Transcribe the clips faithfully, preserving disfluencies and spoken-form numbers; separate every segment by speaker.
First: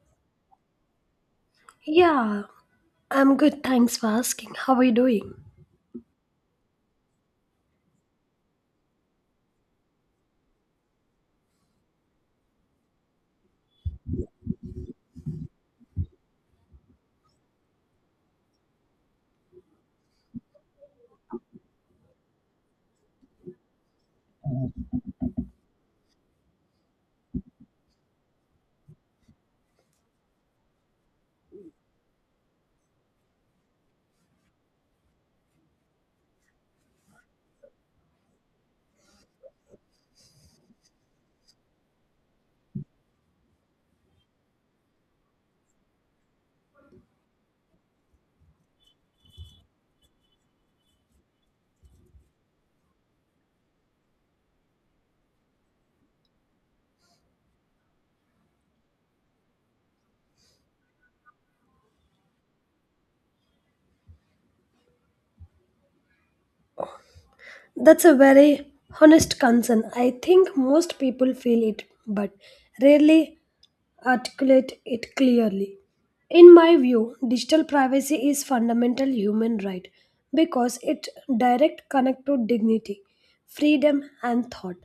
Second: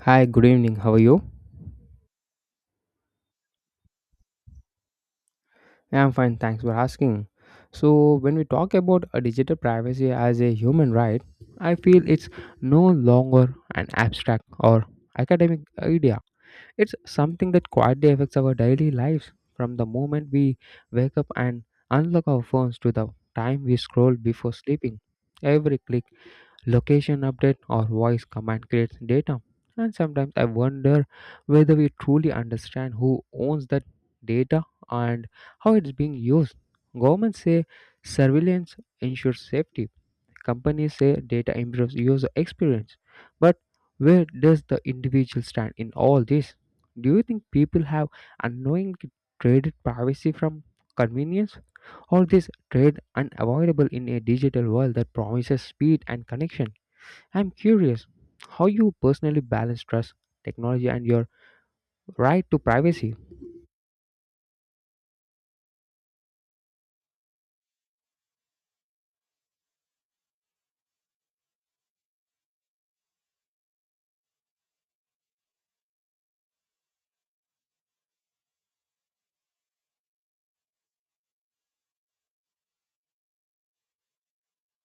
Speaker 1: Hi, good evening. How are you?
Speaker 2: Yeah, I'm good. Thanks for asking. How are you doing?
Speaker 1: Yeah, I'm fine. Thanks for asking. So, when we talk about a digital privacy as a human right, I feel it's no longer an abstract or academic idea. It's something that quietly affects our daily lives from the moment we wake up and unlock our phones to the time we scroll before sleeping. Every click, location update or voice command creates data. And sometimes I wonder whether we truly understand who owns that data and how it's being used. Governments say surveillance ensures safety. Companies say data improves user experience. But where does the individual stand in all this? Do you think people have unknowingly traded privacy from convenience? All this trade unavoidable in a digital world that promises speed and connection. I'm curious how you personally balance trust, technology, and your right to privacy.
Speaker 2: That's a very honest concern. I think most people feel it, but rarely articulate it clearly. In my view, digital privacy is fundamental human right because it direct connect to dignity, freedom and thought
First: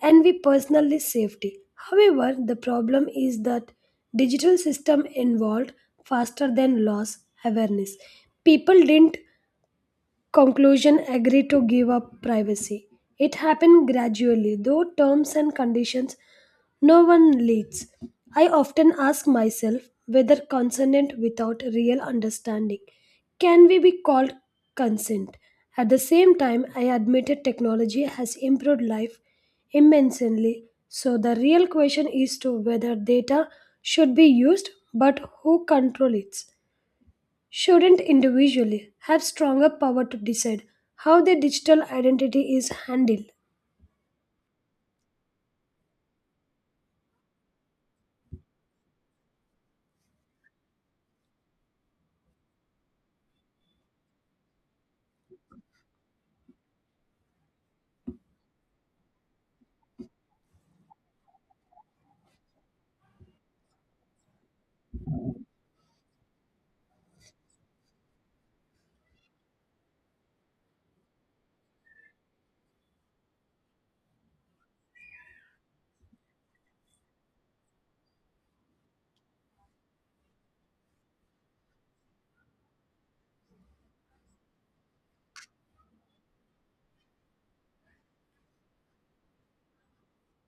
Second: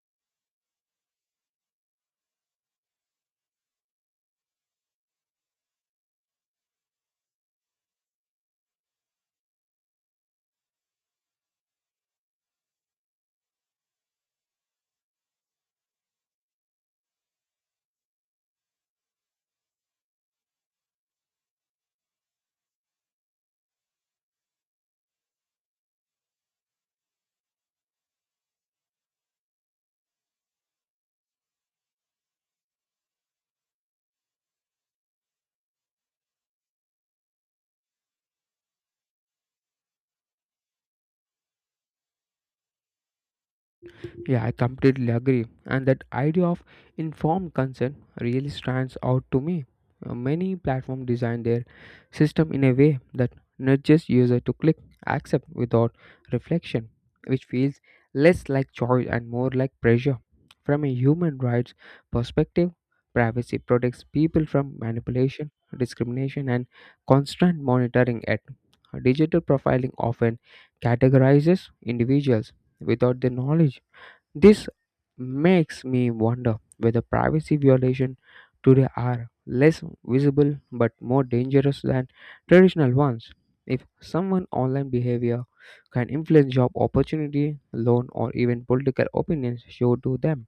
Speaker 2: and we personally safety. However, the problem is that digital system evolved faster than laws awareness. People didn't Conclusion agreed to give up privacy. It happened gradually, though terms and conditions no one leads. I often ask myself whether consent without real understanding can we be called consent. At the same time, I admitted technology has improved life immensely. So the real question is to whether data should be used, but who controls it? Shouldn't individually have stronger power to decide how their digital identity is handled.
Speaker 1: Yeah, I completely agree. And that idea of informed consent really stands out to me. Uh, Many platforms design their system in a way that nudges user to click accept without reflection, which feels less like choice and more like pressure. From a human rights perspective, privacy protects people from manipulation, discrimination, and constant monitoring. At digital profiling often categorizes individuals without their knowledge, this makes me wonder whether privacy violations today are less visible but more dangerous than traditional ones. If someone's online behavior can influence job opportunity, loan, or even political opinions showed to them,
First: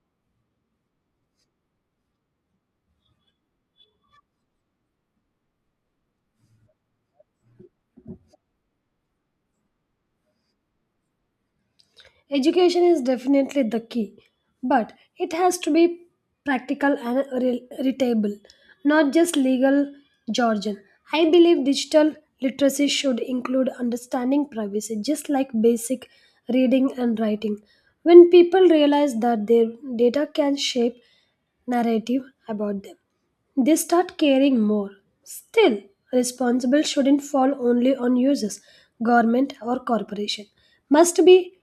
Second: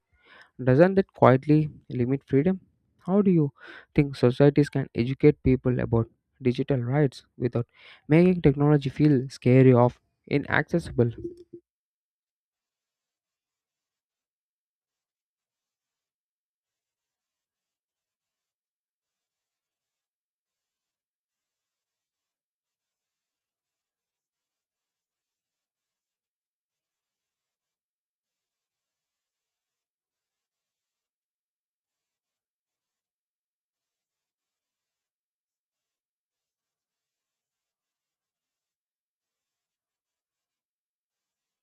Speaker 1: doesn't that quietly limit freedom? How do you think societies can educate people about digital rights without making technology feel scary or inaccessible?
Speaker 2: Education is definitely the key, but it has to be practical and re- relatable, not just legal jargon. I believe digital literacy should include understanding privacy, just like basic reading and writing. When people realize that their data can shape narrative about them, they start caring more. Still, responsible shouldn't fall only on users, government or corporation. Must be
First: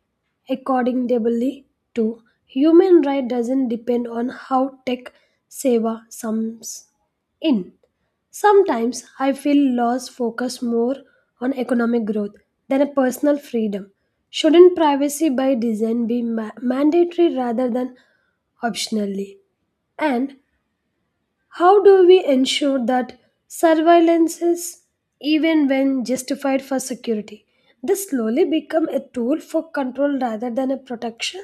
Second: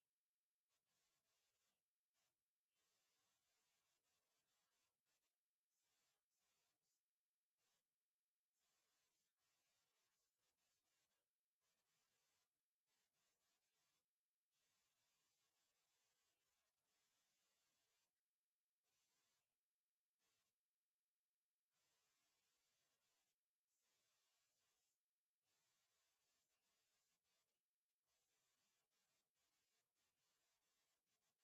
Speaker 2: accordingly, to human right doesn't depend on how tech seva sums in. Sometimes I feel laws focus more on economic growth than a personal freedom. Shouldn't privacy by design be ma- mandatory rather than optionally? And how do we ensure that surveillance is even when justified for security? This slowly become a tool for control rather than a protection.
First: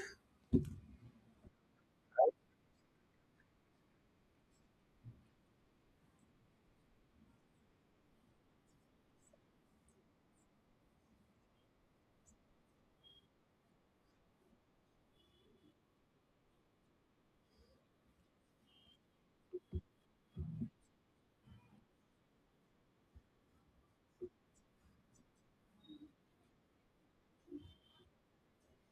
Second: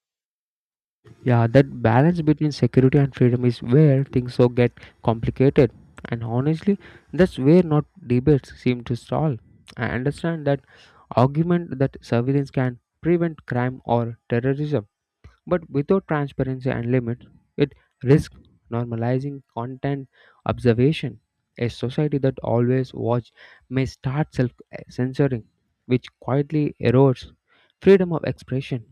Speaker 1: Yeah, that balance between security and freedom is where things so get complicated. And honestly, that's where not debates seem to stall. I understand that argument that surveillance can prevent crime or terrorism, but without transparency and limits, it risks normalizing content observation. A society that always watch may start self censoring, which quietly erodes freedom of expression.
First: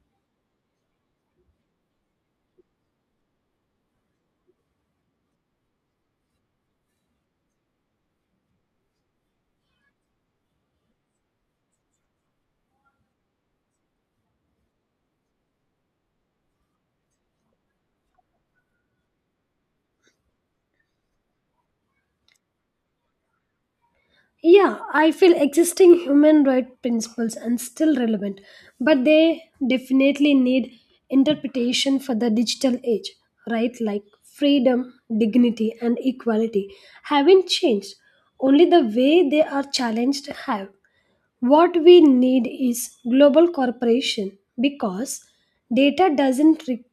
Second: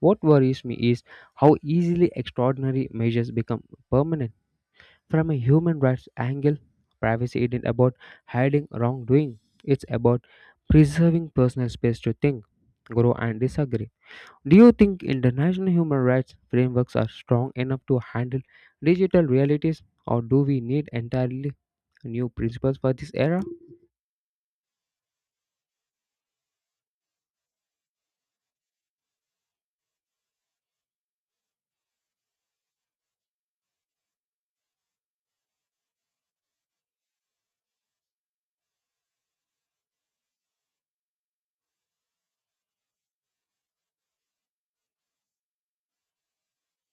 Speaker 1: What worries me is how easily extraordinary measures become permanent. From a human rights angle, privacy isn't about hiding wrongdoing, it's about preserving personal space to think, grow, and disagree. Do you think international human rights frameworks are strong enough to handle digital realities, or do we need entirely new principles for this era?
Speaker 2: Yeah, I feel existing human rights principles are still relevant, but they definitely need interpretation for the digital age, right? Like freedom, dignity, and equality haven't changed. Only the way they are challenged have. What we need is global cooperation because data doesn't re-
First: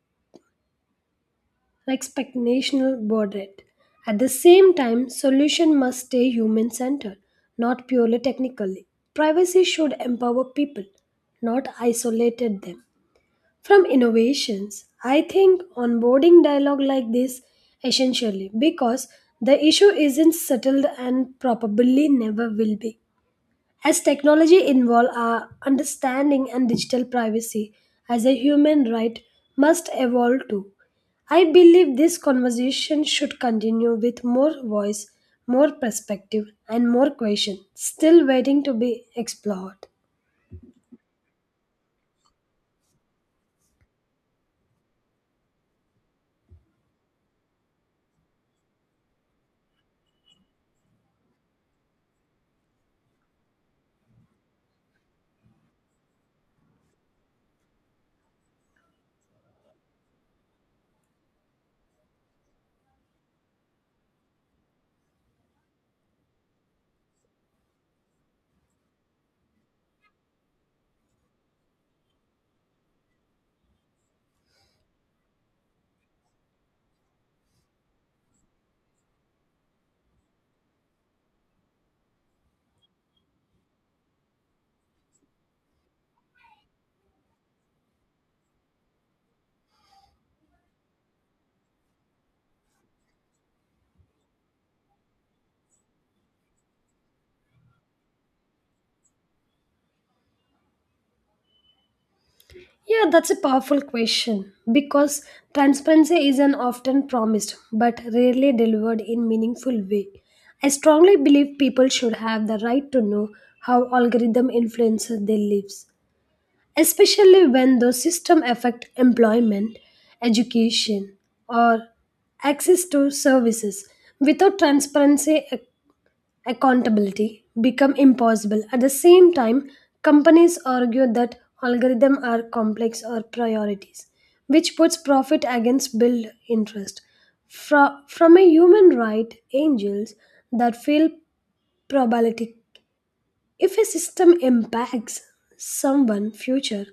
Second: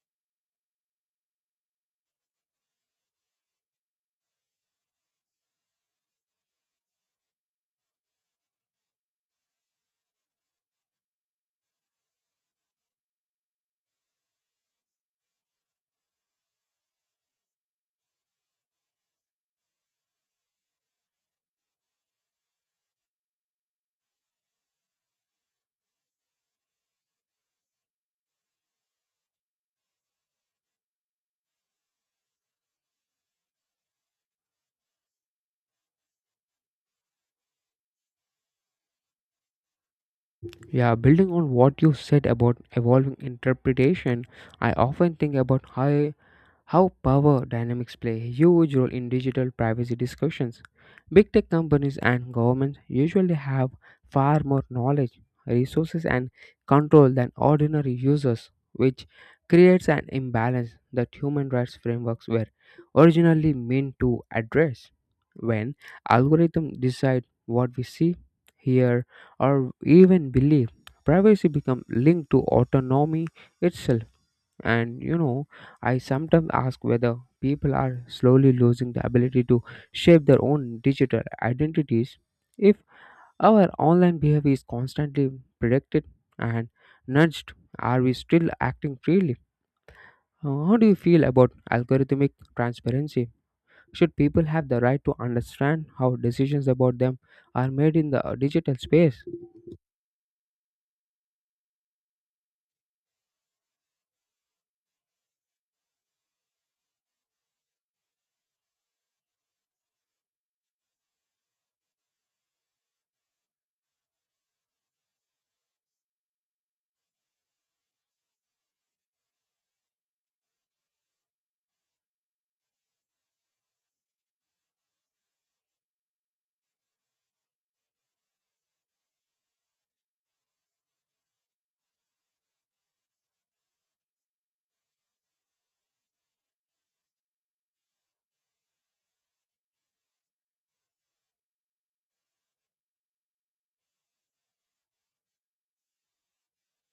Speaker 2: like speculational budget. At the same time, solution must stay human centered, not purely technically. Privacy should empower people, not isolated them. From innovations, I think onboarding dialogue like this essentially because the issue isn't settled and probably never will be. As technology involve our understanding and digital privacy as a human right must evolve too. I believe this conversation should continue with more voice, more perspective and more questions still waiting to be explored.
Speaker 1: Yeah, building on what you said about evolving interpretation, I often think about how how power dynamics play a huge role in digital privacy discussions. Big tech companies and governments usually have far more knowledge, resources, and control than ordinary users, which creates an imbalance that human rights frameworks were originally meant to address. When algorithms decide what we see, hear, or even believe, privacy becomes linked to autonomy itself and you know, I sometimes ask whether people are slowly losing the ability to shape their own digital identities if our online behavior is constantly predicted and nudged. Are we still acting freely? Uh, How do you feel about algorithmic transparency? Should people have the right to understand how decisions about them are made in the uh, digital space?
Speaker 2: Yeah, that's a powerful question because transparency is an often promised but rarely delivered in meaningful way. I strongly believe people should have the right to know how algorithm influences their lives, especially when those systems affect employment, education, or access to services. Without transparency, ac- accountability become impossible. At the same time, companies argue that algorithms are complex or priorities, which puts profit against build interest. Fro- from a human right, angels that feel probability. If a system impacts someone future,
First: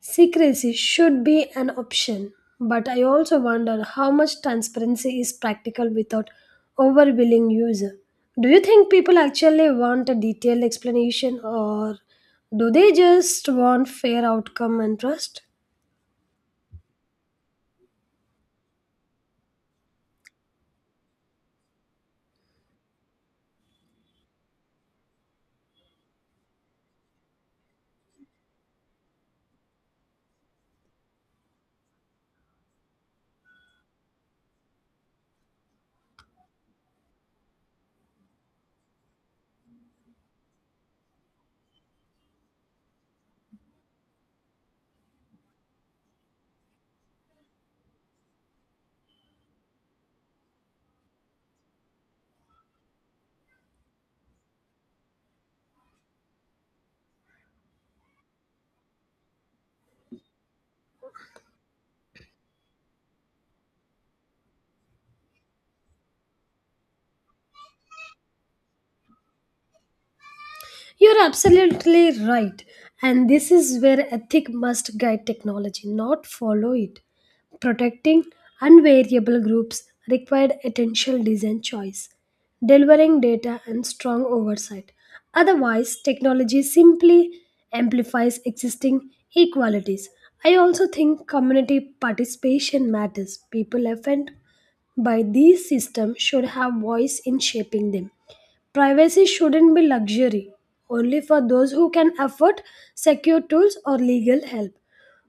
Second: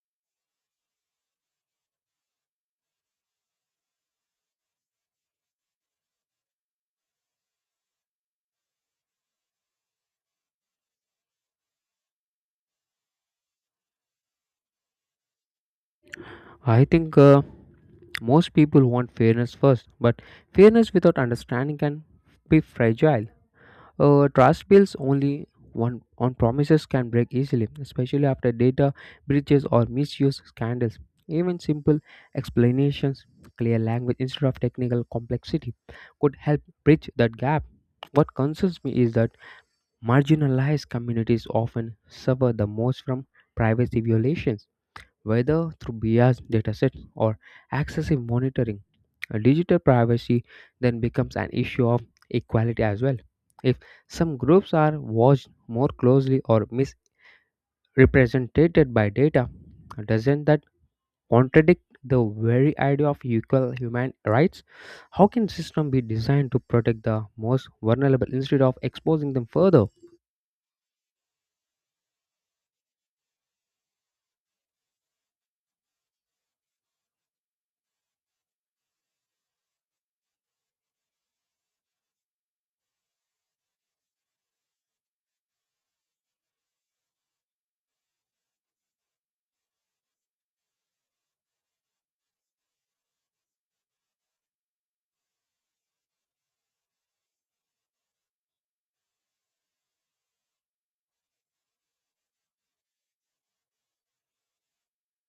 Speaker 2: secrecy should be an option, but I also wonder how much transparency is practical without overwhelming user. Do you think people actually want a detailed explanation or do they just want fair outcome and trust?
Speaker 1: I think uh, most people want fairness first, but fairness without understanding can be fragile. Uh, trust builds only one on promises can break easily, especially after data breaches or misuse scandals. Even simple explanations, clear language instead of technical complexity, could help bridge that gap. What concerns me is that marginalized communities often suffer the most from privacy violations whether through biased datasets or excessive monitoring. Uh, Digital privacy then becomes an issue of equality as well. If some groups are watched more closely or misrepresented by data, doesn't that contradict the very idea of equal human rights? How can system be designed to protect the most vulnerable instead of exposing them further?
Speaker 2: You're absolutely right. And this is where ethic must guide technology, not follow it. Protecting unvariable groups required attentional design choice, delivering data and strong oversight. Otherwise, technology simply amplifies existing inequalities. I also think community participation matters. People affected by these systems should have voice in shaping them. Privacy shouldn't be luxury, only for those who can afford secure tools or legal help.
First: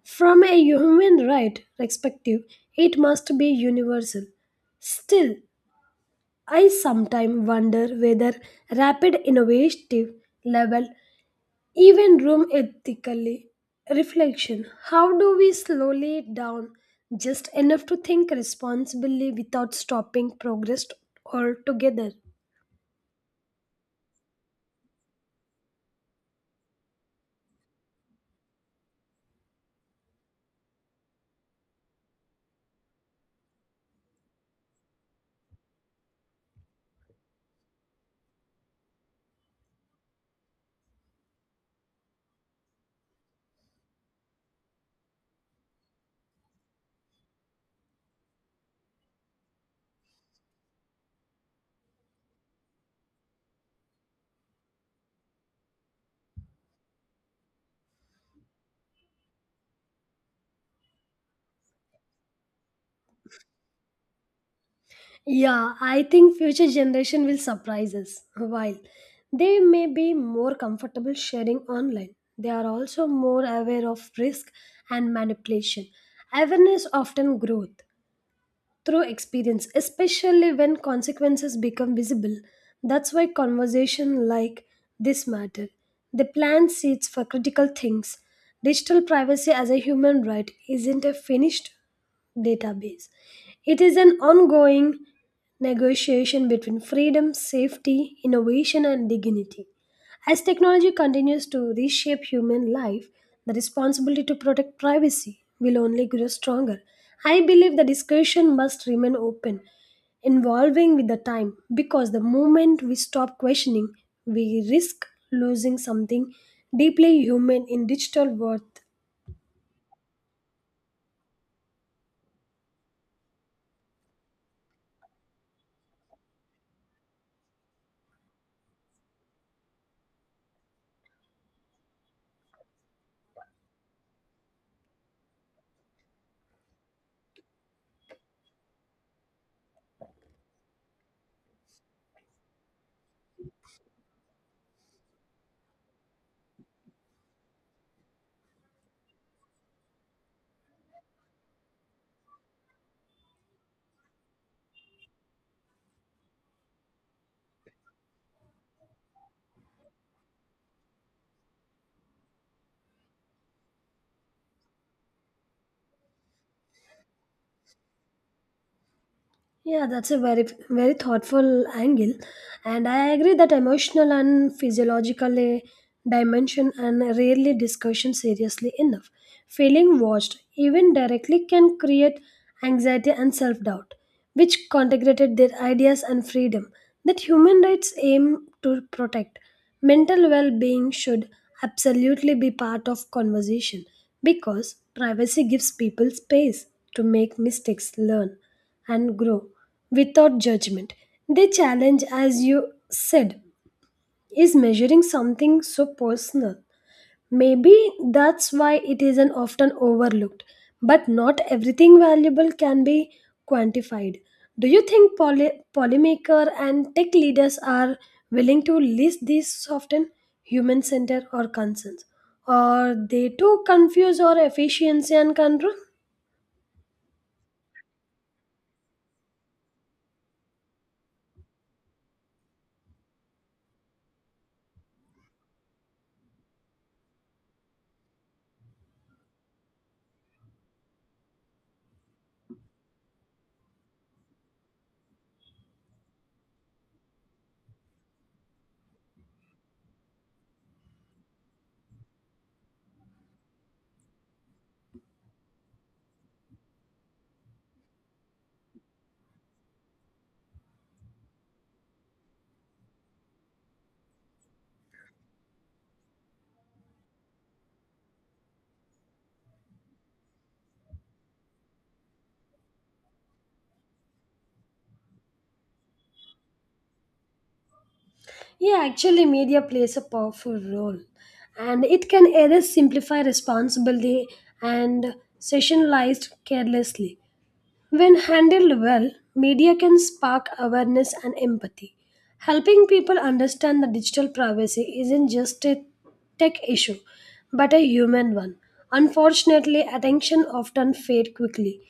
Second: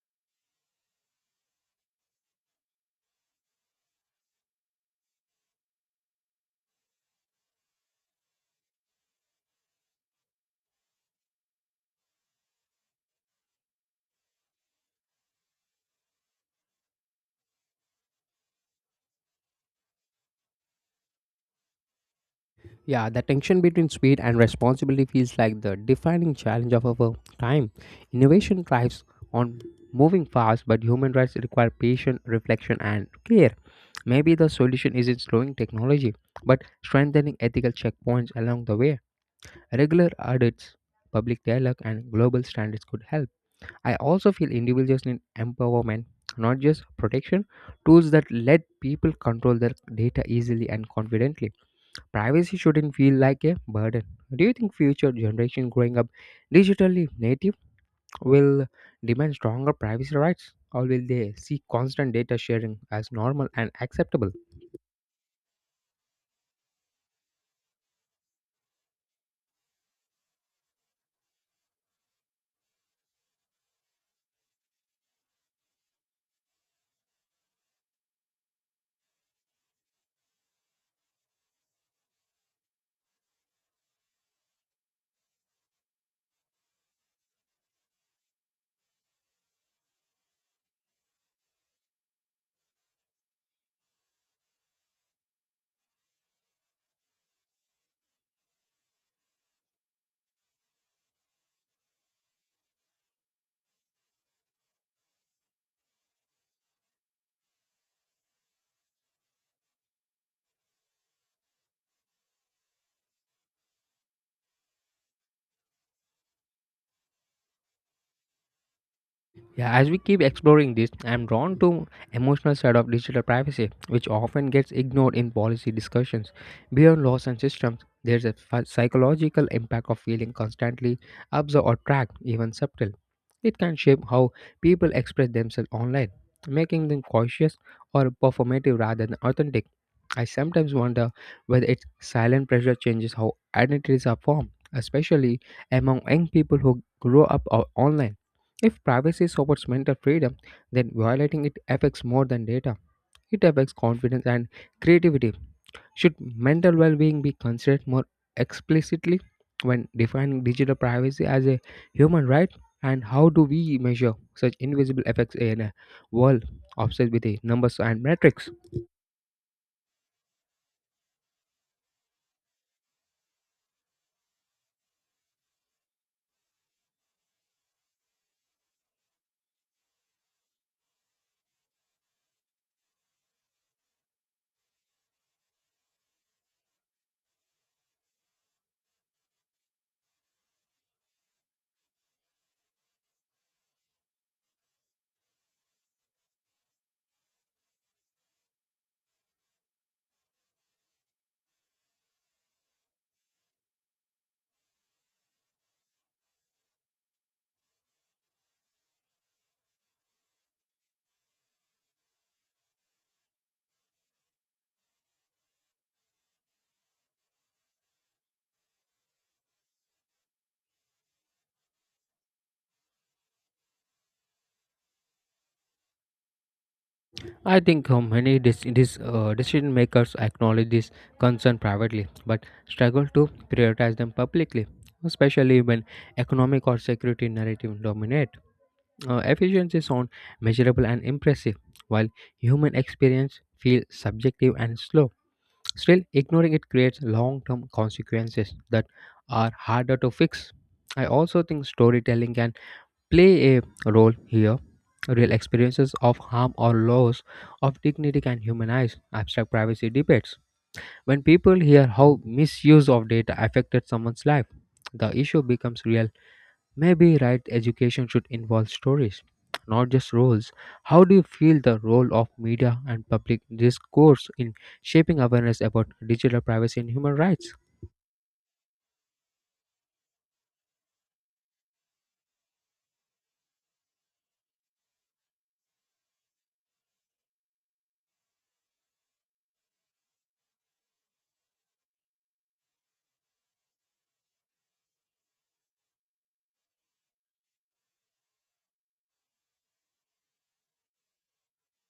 Speaker 2: From a human right perspective, it must be universal. Still, I sometimes wonder whether rapid innovative level even room ethically reflection. How do we slowly it down just enough to think responsibly without stopping progress altogether?
Speaker 1: Yeah, the tension between speed and responsibility feels like the defining challenge of our time. Innovation thrives on moving fast, but human rights require patience, reflection, and care. Maybe the solution isn't slowing technology, but strengthening ethical checkpoints along the way. Regular audits, public dialogue, and global standards could help. I also feel individuals need empowerment, not just protection, tools that let people control their data easily and confidently. Privacy shouldn't feel like a burden. Do you think future generation growing up digitally native will demand stronger privacy rights or will they see constant data sharing as normal and acceptable?
Speaker 2: Yeah, I think future generation will surprise us. While they may be more comfortable sharing online, they are also more aware of risk and manipulation. Awareness often growth through experience, especially when consequences become visible. That's why conversation like this matter. They plant seeds for critical things. Digital privacy as a human right isn't a finished database. It is an ongoing negotiation between freedom, safety, innovation, and dignity. As technology continues to reshape human life, the responsibility to protect privacy will only grow stronger. I believe the discussion must remain open, evolving with the time, because the moment we stop questioning, we risk losing something deeply human in digital world.
Speaker 1: Yeah, as we keep exploring this, I'm drawn to emotional side of digital privacy, which often gets ignored in policy discussions. Beyond laws and systems, there's a ph- psychological impact of feeling constantly observed or tracked, even subtle. It can shape how people express themselves online, making them cautious or performative rather than authentic. I sometimes wonder whether its silent pressure changes how identities are formed, especially among young people who grow up o- online. If privacy supports mental freedom, then violating it affects more than data. It affects confidence and creativity. Should mental well being be considered more explicitly when defining digital privacy as a human right? And how do we measure such invisible effects in a world obsessed with the numbers and metrics?
Speaker 2: Yeah, that's a very very thoughtful angle, and I agree that emotional and physiological eh, dimension and rarely discussion seriously enough. Feeling watched, even directly, can create anxiety and self doubt, which integrated their ideas and freedom that human rights aim to protect. Mental well being should absolutely be part of conversation because privacy gives people space to make mistakes, learn and grow without judgment. The challenge, as you said, is measuring something so personal. Maybe that's why it isn't often overlooked, but not everything valuable can be quantified. Do you think poly- polymaker and tech leaders are willing to list these often human centered or concerns? Or they too confuse our efficiency and control?
Speaker 1: I think uh, many dis- dis- uh, decision makers acknowledge this concern privately but struggle to prioritize them publicly, especially when economic or security narrative dominate. Uh, efficiency sound measurable and impressive, while human experience feels subjective and slow. Still, ignoring it creates long-term consequences that are harder to fix. I also think storytelling can play a role here. Real experiences of harm or loss of dignity can humanize abstract privacy debates. When people hear how misuse of data affected someone's life, the issue becomes real. Maybe right education should involve stories, not just roles. How do you feel the role of media and public discourse in shaping awareness about digital privacy and human rights?
Speaker 2: Yeah, actually, media plays a powerful role, and it can either simplify responsibility and sessionalized carelessly. When handled well, media can spark awareness and empathy, helping people understand that digital privacy isn't just a tech issue, but a human one. Unfortunately, attention often fades quickly,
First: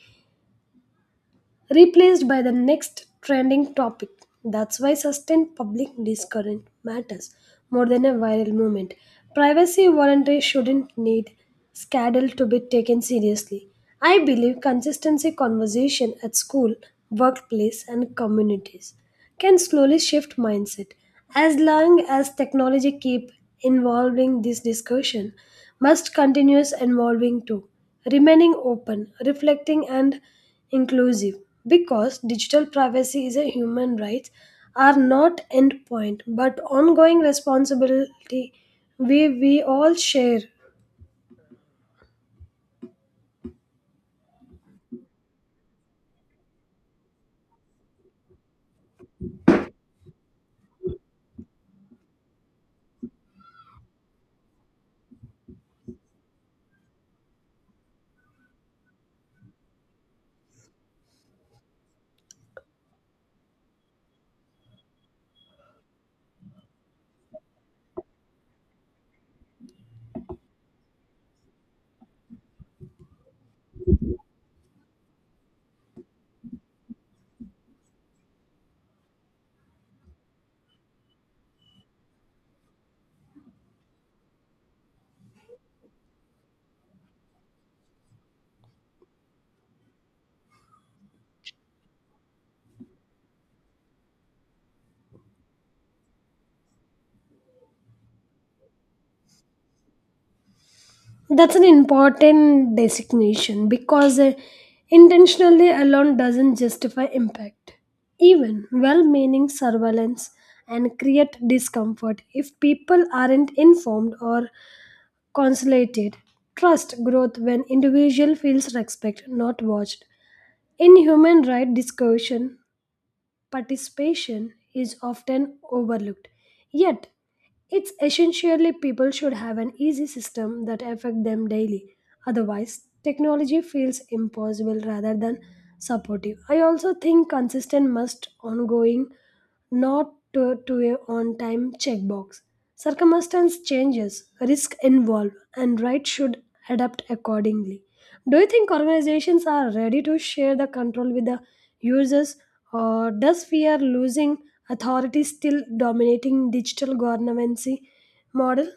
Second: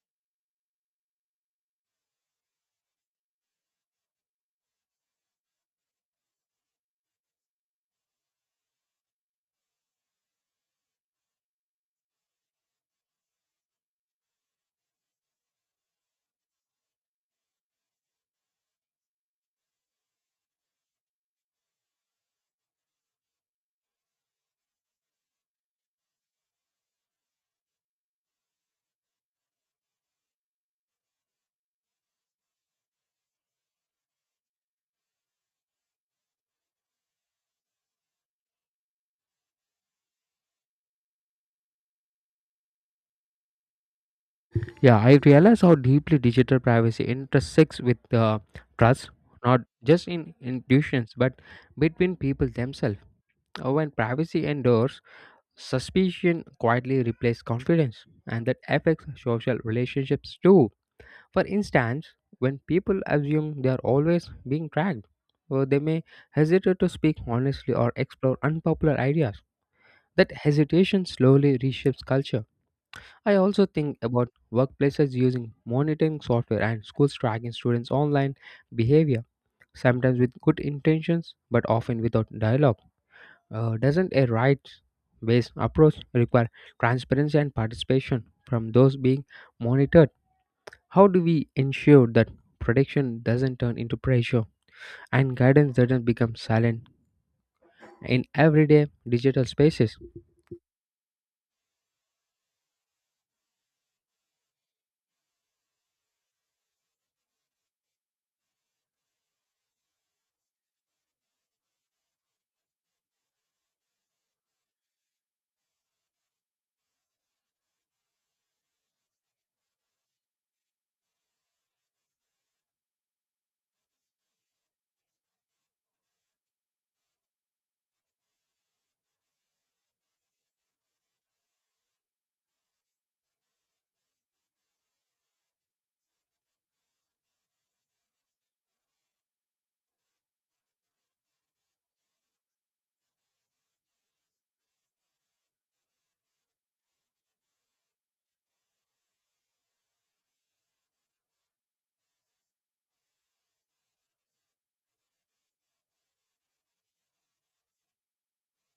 Speaker 2: replaced by the next trending topic. That's why sustained public discussion matters more than a viral movement. Privacy voluntary shouldn't need scandal to be taken seriously. I believe consistency conversation at school, workplace, and communities can slowly shift mindset. As long as technology keep involving this discussion, must continuous involving too, remaining open, reflecting and inclusive. Because digital privacy is a human right, are not endpoint but ongoing responsibility we we all share.
Speaker 1: Yeah, I realize how deeply digital privacy intersects with uh, trust, not just in institutions, but between people themselves. Uh, When privacy endures, suspicion quietly replaces confidence, and that affects social relationships too. For instance, when people assume they are always being tracked, or they may hesitate to speak honestly or explore unpopular ideas. That hesitation slowly reshapes culture. I also think about workplaces using monitoring software and schools tracking students' online behavior, sometimes with good intentions but often without dialogue. Uh, doesn't a rights based approach require transparency and participation from those being monitored? How do we ensure that protection doesn't turn into pressure and guidance doesn't become silent in everyday digital spaces?
Speaker 2: That's an important designation because uh, intentionally alone doesn't justify impact. Even well meaning surveillance and create discomfort if people aren't informed or consolidated. Trust growth when individual feels respect, not watched. In human right discussion, participation is often overlooked. Yet, it's essentially people should have an easy system that affect them daily. Otherwise, technology feels impossible rather than supportive. I also think consistent must ongoing, not to, to a on-time checkbox. Circumstance changes, risk involved, and right should adapt accordingly. Do you think organizations are ready to share the control with the users or does fear losing authority still dominating digital governance model?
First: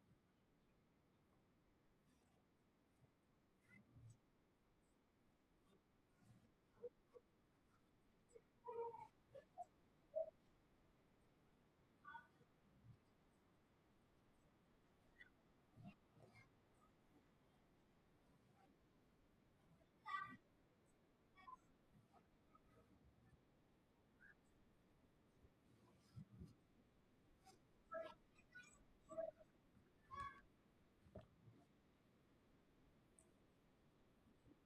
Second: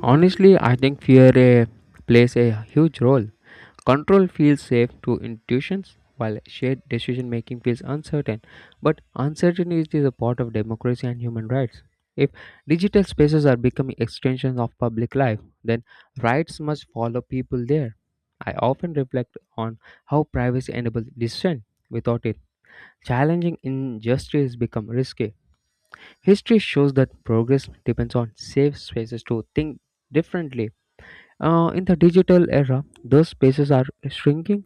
Speaker 1: Honestly, I think fear eh, plays a huge role. Control feels safe to intuitions, while shared decision making feels uncertain. But uncertainty is a part of democracy and human rights. If digital spaces are becoming extensions of public life, then rights must follow people there. I often reflect on how privacy enables dissent. Without it, challenging injustice becomes risky. History shows that progress depends on safe spaces to think differently. Uh, in the digital era, those spaces are shrinking.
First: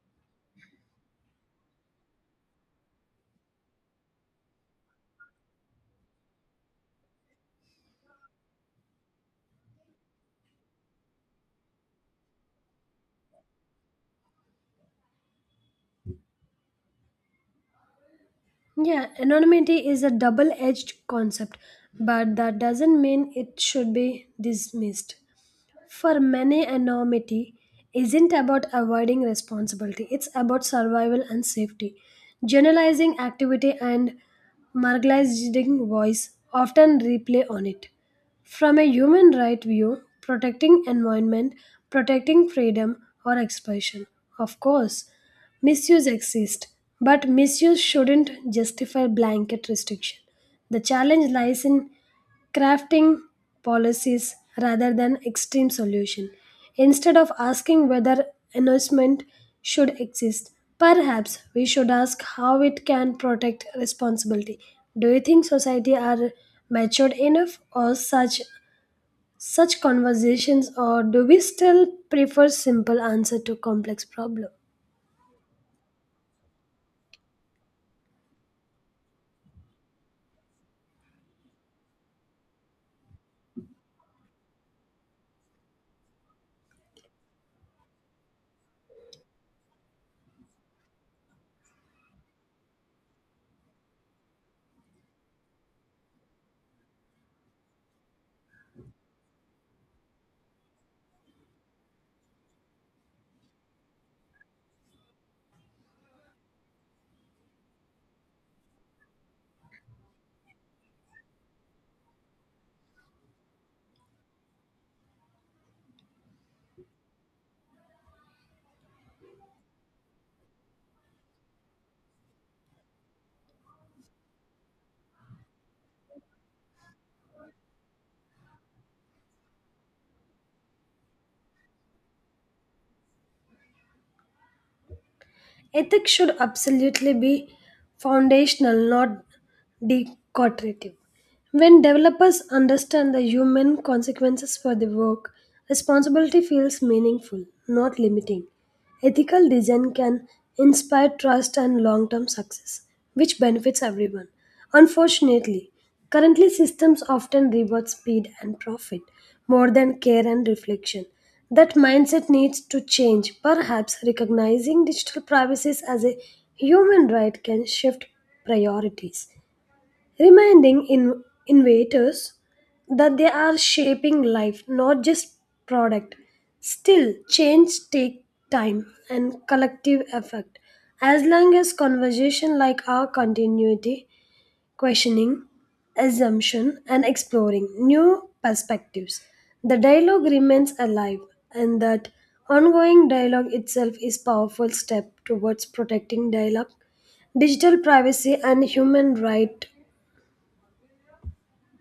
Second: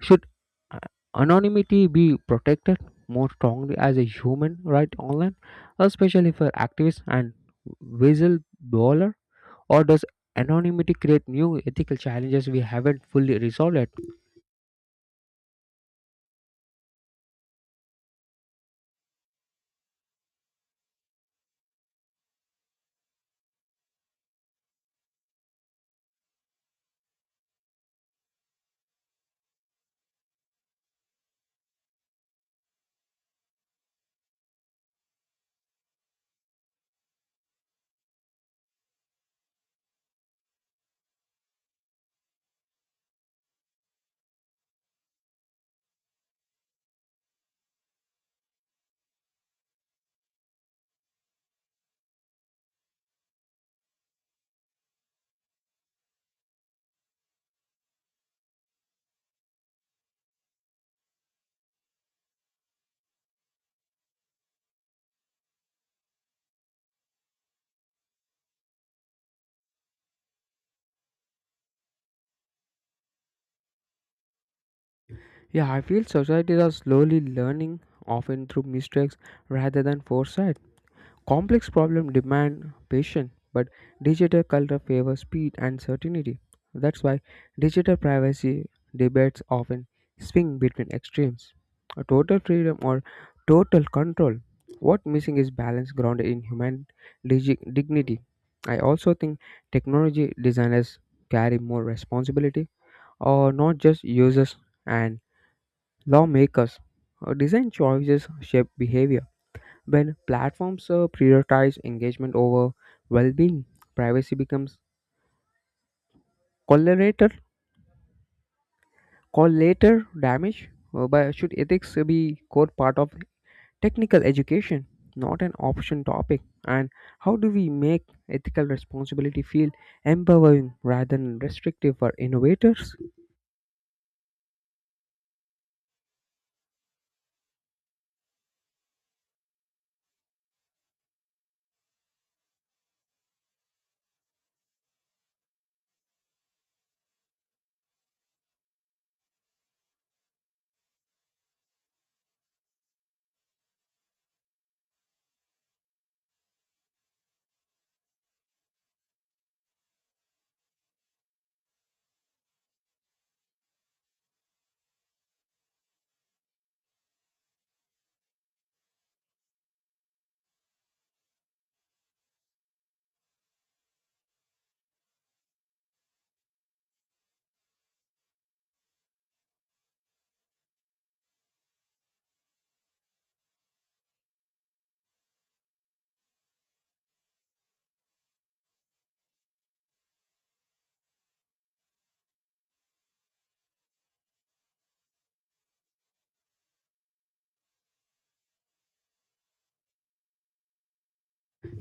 Speaker 1: Should uh, anonymity be protected more strongly as a human right online, especially for activists and whistleblower? Or does anonymity create new ethical challenges we haven't fully resolved yet?
Speaker 2: Yeah, anonymity is a double-edged concept, but that doesn't mean it should be dismissed. For many, anonymity isn't about avoiding responsibility, it's about survival and safety. Generalizing activity and marginalizing voice often replay on it. From a human right view, protecting environment, protecting freedom or expression. Of course, misuse exists, but misuse shouldn't justify blanket restriction. The challenge lies in crafting policies rather than extreme solution. Instead of asking whether enforcement should exist, perhaps we should ask how it can protect responsibility. Do you think society are matured enough or such such conversations or do we still prefer simple answer to complex problem?
Speaker 1: Yeah, I feel societies are slowly learning, often through mistakes rather than foresight. Complex problems demand patience, but digital culture favors speed and certainty. That's why digital privacy debates often swing between extremes a total freedom or total control. What missing is balance grounded in human digi- dignity. I also think technology designers carry more responsibility, or not just users and lawmakers. Uh, Design choices shape behavior when platforms uh, prioritize engagement over well-being, privacy becomes collateral, collateral damage. Uh, but should ethics be core part of technical education, not an option topic? And how do we make ethical responsibility feel empowering rather than restrictive for innovators?
Speaker 2: Ethics should absolutely be foundational, not decorative. When developers understand the human consequences for their work, responsibility feels meaningful, not limiting. Ethical design can inspire trust and long term success, which benefits everyone. Unfortunately, currently systems often reward speed and profit more than care and reflection. That mindset needs to change. Perhaps recognizing digital privacy as a human right can shift priorities, reminding in- innovators that they are shaping life, not just product. Still, change take time and collective effort. As long as conversation like our continuity, questioning, assumption, and exploring new perspectives, the dialogue remains alive, and that ongoing dialogue itself is powerful step towards protecting dialogue digital privacy and human right.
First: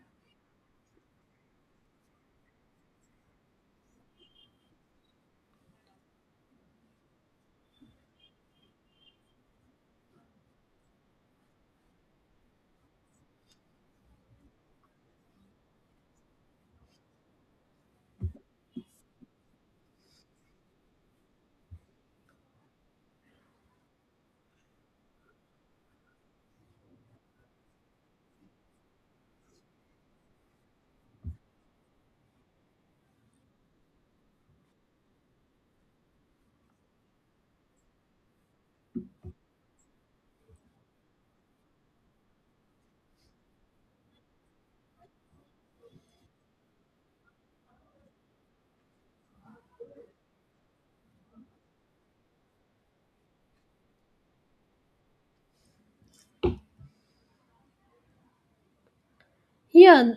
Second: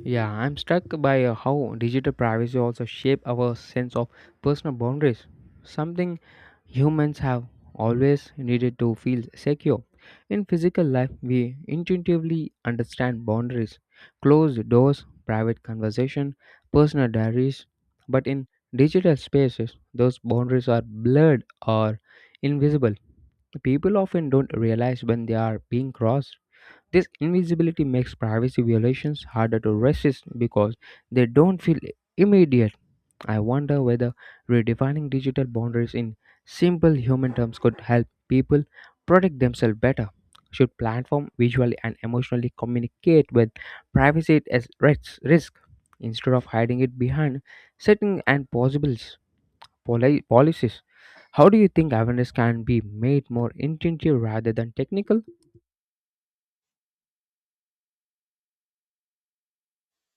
Speaker 1: Yeah, I'm struck by uh, how digital privacy also shape our sense of personal boundaries. Something humans have always needed to feel secure. In physical life, we intuitively understand boundaries, closed doors, private conversation, personal diaries. But in digital spaces, those boundaries are blurred or invisible. People often don't realize when they are being crossed. This invisibility makes privacy violations harder to resist because they don't feel immediate. I wonder whether redefining digital boundaries in simple human terms could help people protect themselves better. Should platform visually and emotionally communicate with privacy as ris- risk instead of hiding it behind setting and possibles poli- policies? How do you think awareness can be made more intuitive rather than technical?
Speaker 2: Yeah,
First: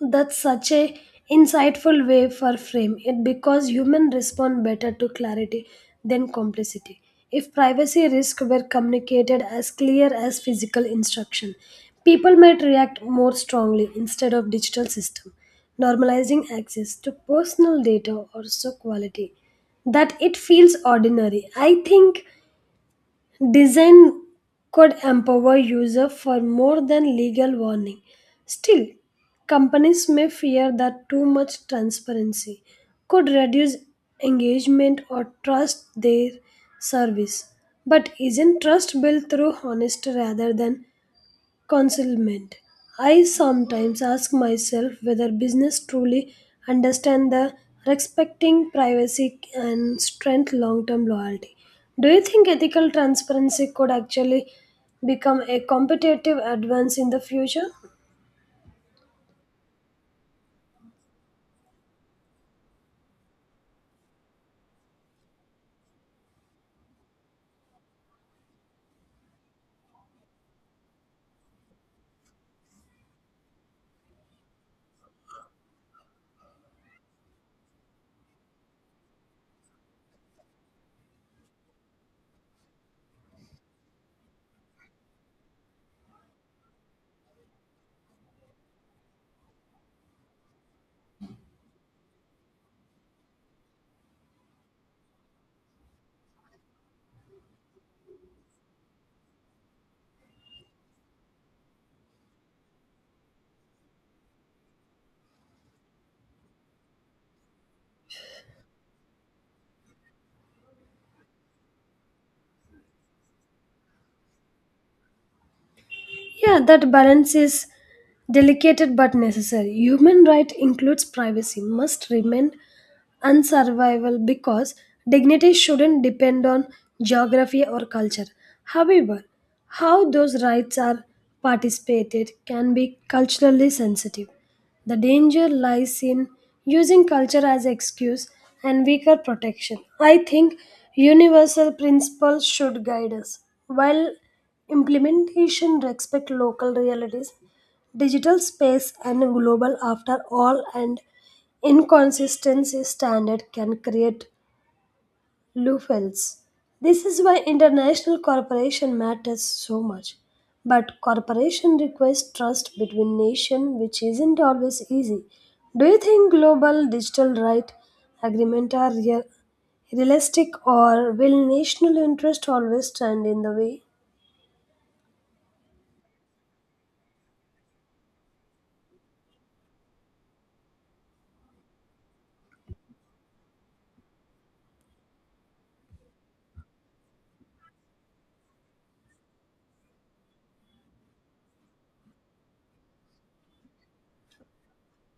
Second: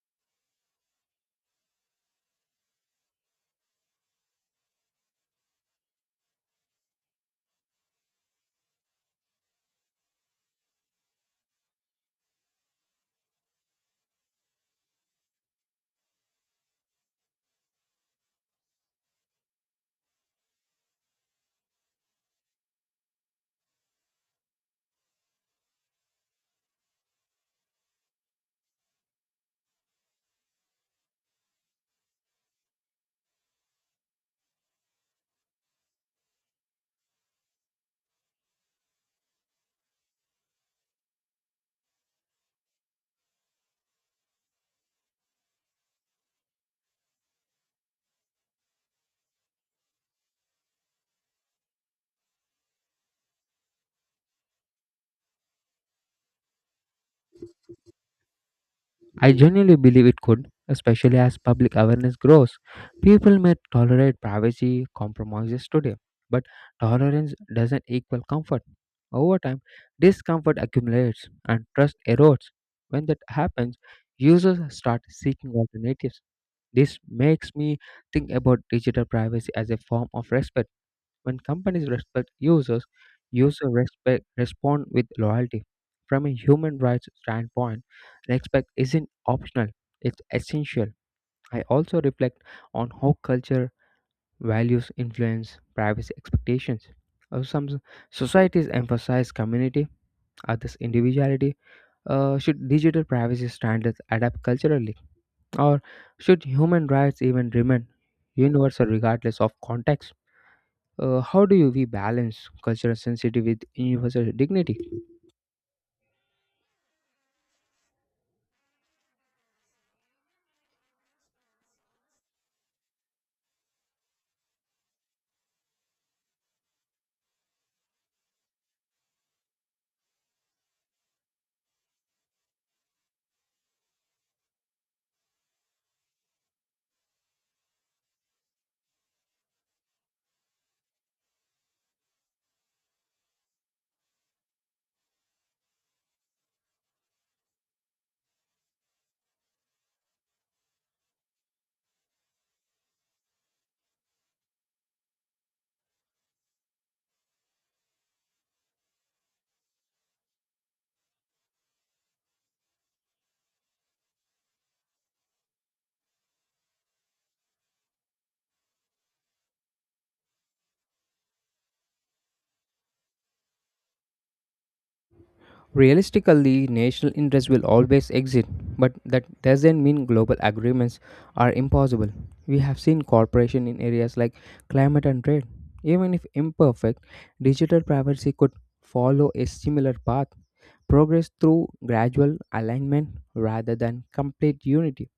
Speaker 2: that's such a insightful way for frame it because humans respond better to clarity than complexity. If privacy risk were communicated as clear as physical instruction, people might react more strongly instead of digital system, normalizing access to personal data or so quality that it feels ordinary. I think design could empower users for more than legal warning. Still, companies may fear that too much transparency could reduce engagement or trust their service. But isn't trust built through honesty rather than concealment. I sometimes ask myself whether business truly understand the respecting privacy and strength long-term loyalty. Do you think ethical transparency could actually become a competitive advance in the future?
Speaker 1: I genuinely believe it could, especially as public awareness grows. People may tolerate privacy compromises today, but tolerance doesn't equal comfort. Over time, discomfort accumulates and trust erodes. When that happens, users start seeking alternatives. This makes me think about digital privacy as a form of respect when companies respect users, users respect respond with loyalty. From a human rights standpoint, respect isn't optional; it's essential. I also reflect on how culture values influence privacy expectations. Uh, Some s- societies emphasize community, others individuality. Uh, should digital privacy standards adapt culturally, or should human rights even remain universal regardless of context? Uh, how do you we balance cultural sensitivity with universal dignity?
Speaker 2: Yeah, that balance is delicate but necessary. Human right includes privacy, must remain unsurvivable because dignity shouldn't depend on geography or culture. However, how those rights are participated can be culturally sensitive. The danger lies in using culture as excuse and weaker protection. I think universal principles should guide us, while implementation respect local realities. Digital space and global after all and inconsistency standard can create loopholes. This is why international cooperation matters so much. But cooperation requires trust between nations, which isn't always easy. Do you think global digital right agreement are real, realistic, or will national interest always stand in the way?
Speaker 1: Realistically, national interests will always exist, but that doesn't mean global agreements are impossible. We have seen cooperation in areas like climate and trade. Even if imperfect, digital privacy could follow a similar path. Progress through gradual alignment rather than complete unity.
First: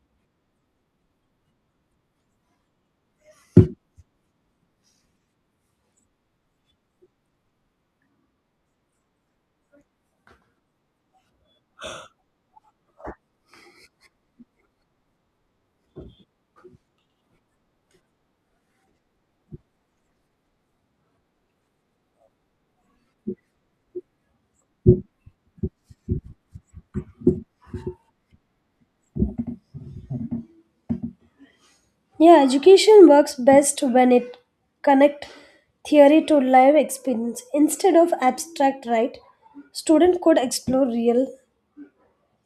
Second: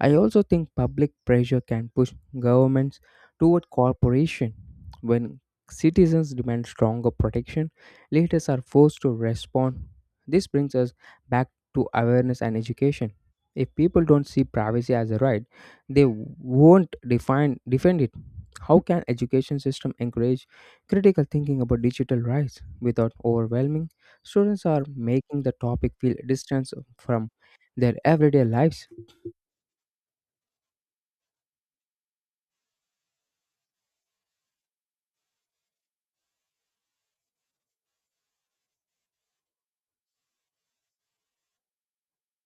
Speaker 1: I also think public pressure can push governments toward cooperation. When citizens demand stronger protection, leaders are forced to respond. This brings us back to awareness and education. If people don't see privacy as a right, they won't define defend it. How can education system encourage critical thinking about digital rights without overwhelming students are making the topic feel distance from their everyday lives?
Speaker 2: Yeah, education works best when it connect theory to live experience instead of abstract, right? Student could explore real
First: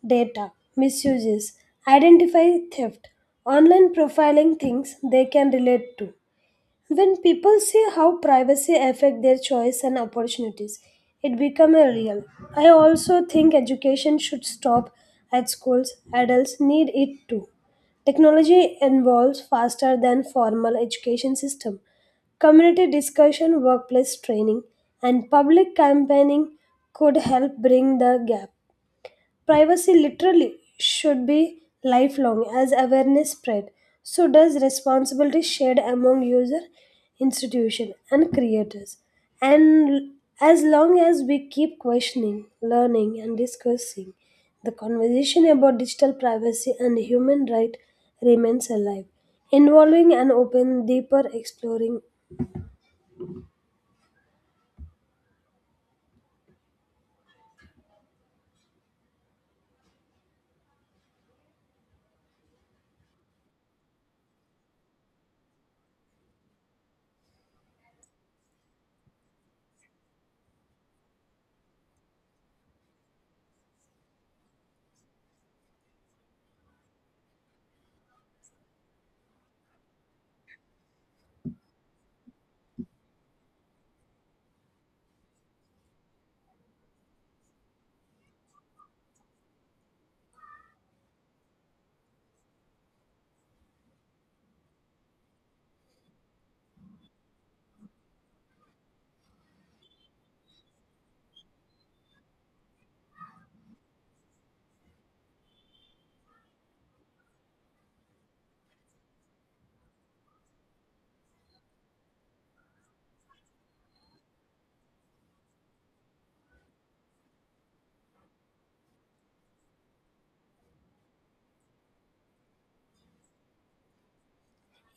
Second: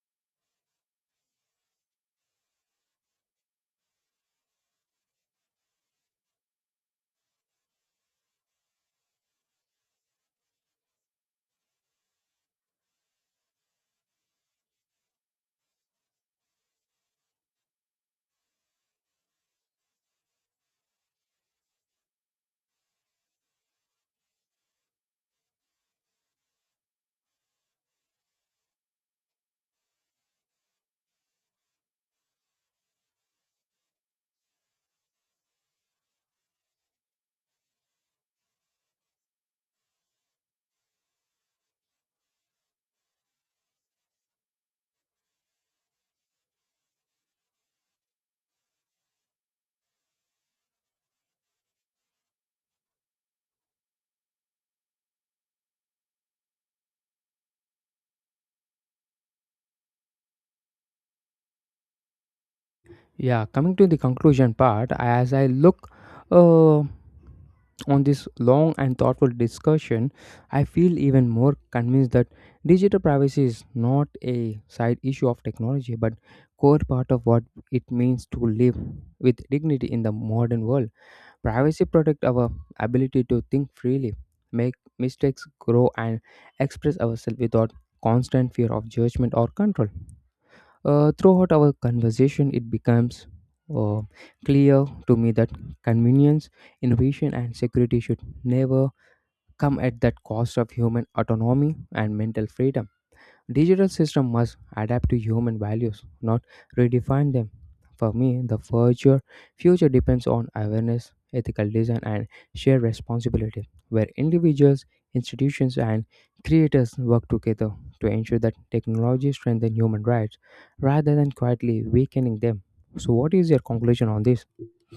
Speaker 2: data misuses, identify theft. Online profiling things they can relate to. When people see how privacy affect their choice and opportunities, it become a real. I also think education should stop at schools. Adults need it too. Technology evolves faster than formal education system. Community discussion, workplace training, and public campaigning could help bring the gap. Privacy literally should be lifelong as awareness spread. So does responsibility shared among user, institution and creators. And as long as we keep questioning, learning and discussing, the conversation about digital privacy and human right remains alive, involving and open, deeper exploring.
Speaker 1: Yeah, coming to the conclusion part, as I look uh, on this long and thoughtful discussion, I feel even more convinced that digital privacy is not a side issue of technology but core part of what it means to live with dignity in the modern world. Privacy protects our ability to think freely, make mistakes, grow and express ourselves without constant fear of judgment or control. Uh, throughout our conversation, it becomes uh, clear to me that convenience, innovation, and security should never come at that cost of human autonomy and mental freedom. Digital system must adapt to human values, not redefine them. For me, the future future depends on awareness, ethical design, and shared responsibility, where individuals, institutions, and creators work together to ensure that technology strengthens human rights rather than quietly weakening them. So, what is your conclusion on this?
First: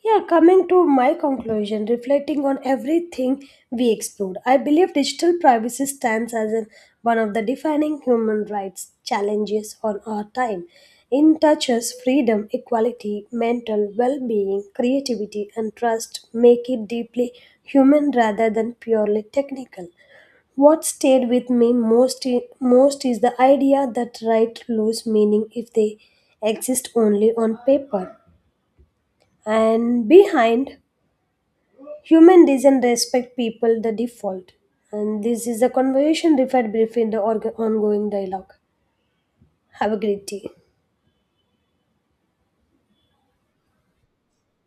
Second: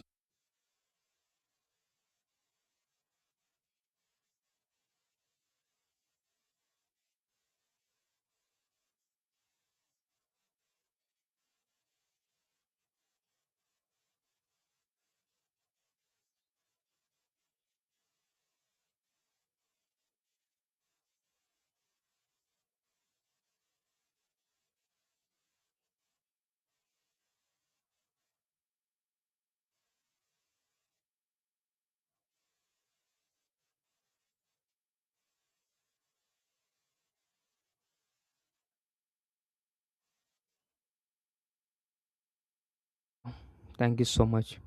Speaker 2: Yeah, coming to my conclusion, reflecting on everything we explored, I believe digital privacy stands as an, one of the defining human rights challenges on our time. It touches freedom, equality, mental well being, creativity, and trust, make it deeply human rather than purely technical. What stayed with me most, i- most is the idea that rights lose meaning if they exist only on paper. And behind human doesn't respect people the default. And this is the conversation referred briefly in the org- ongoing dialogue. Have a great day.
Speaker 1: Thank you so much.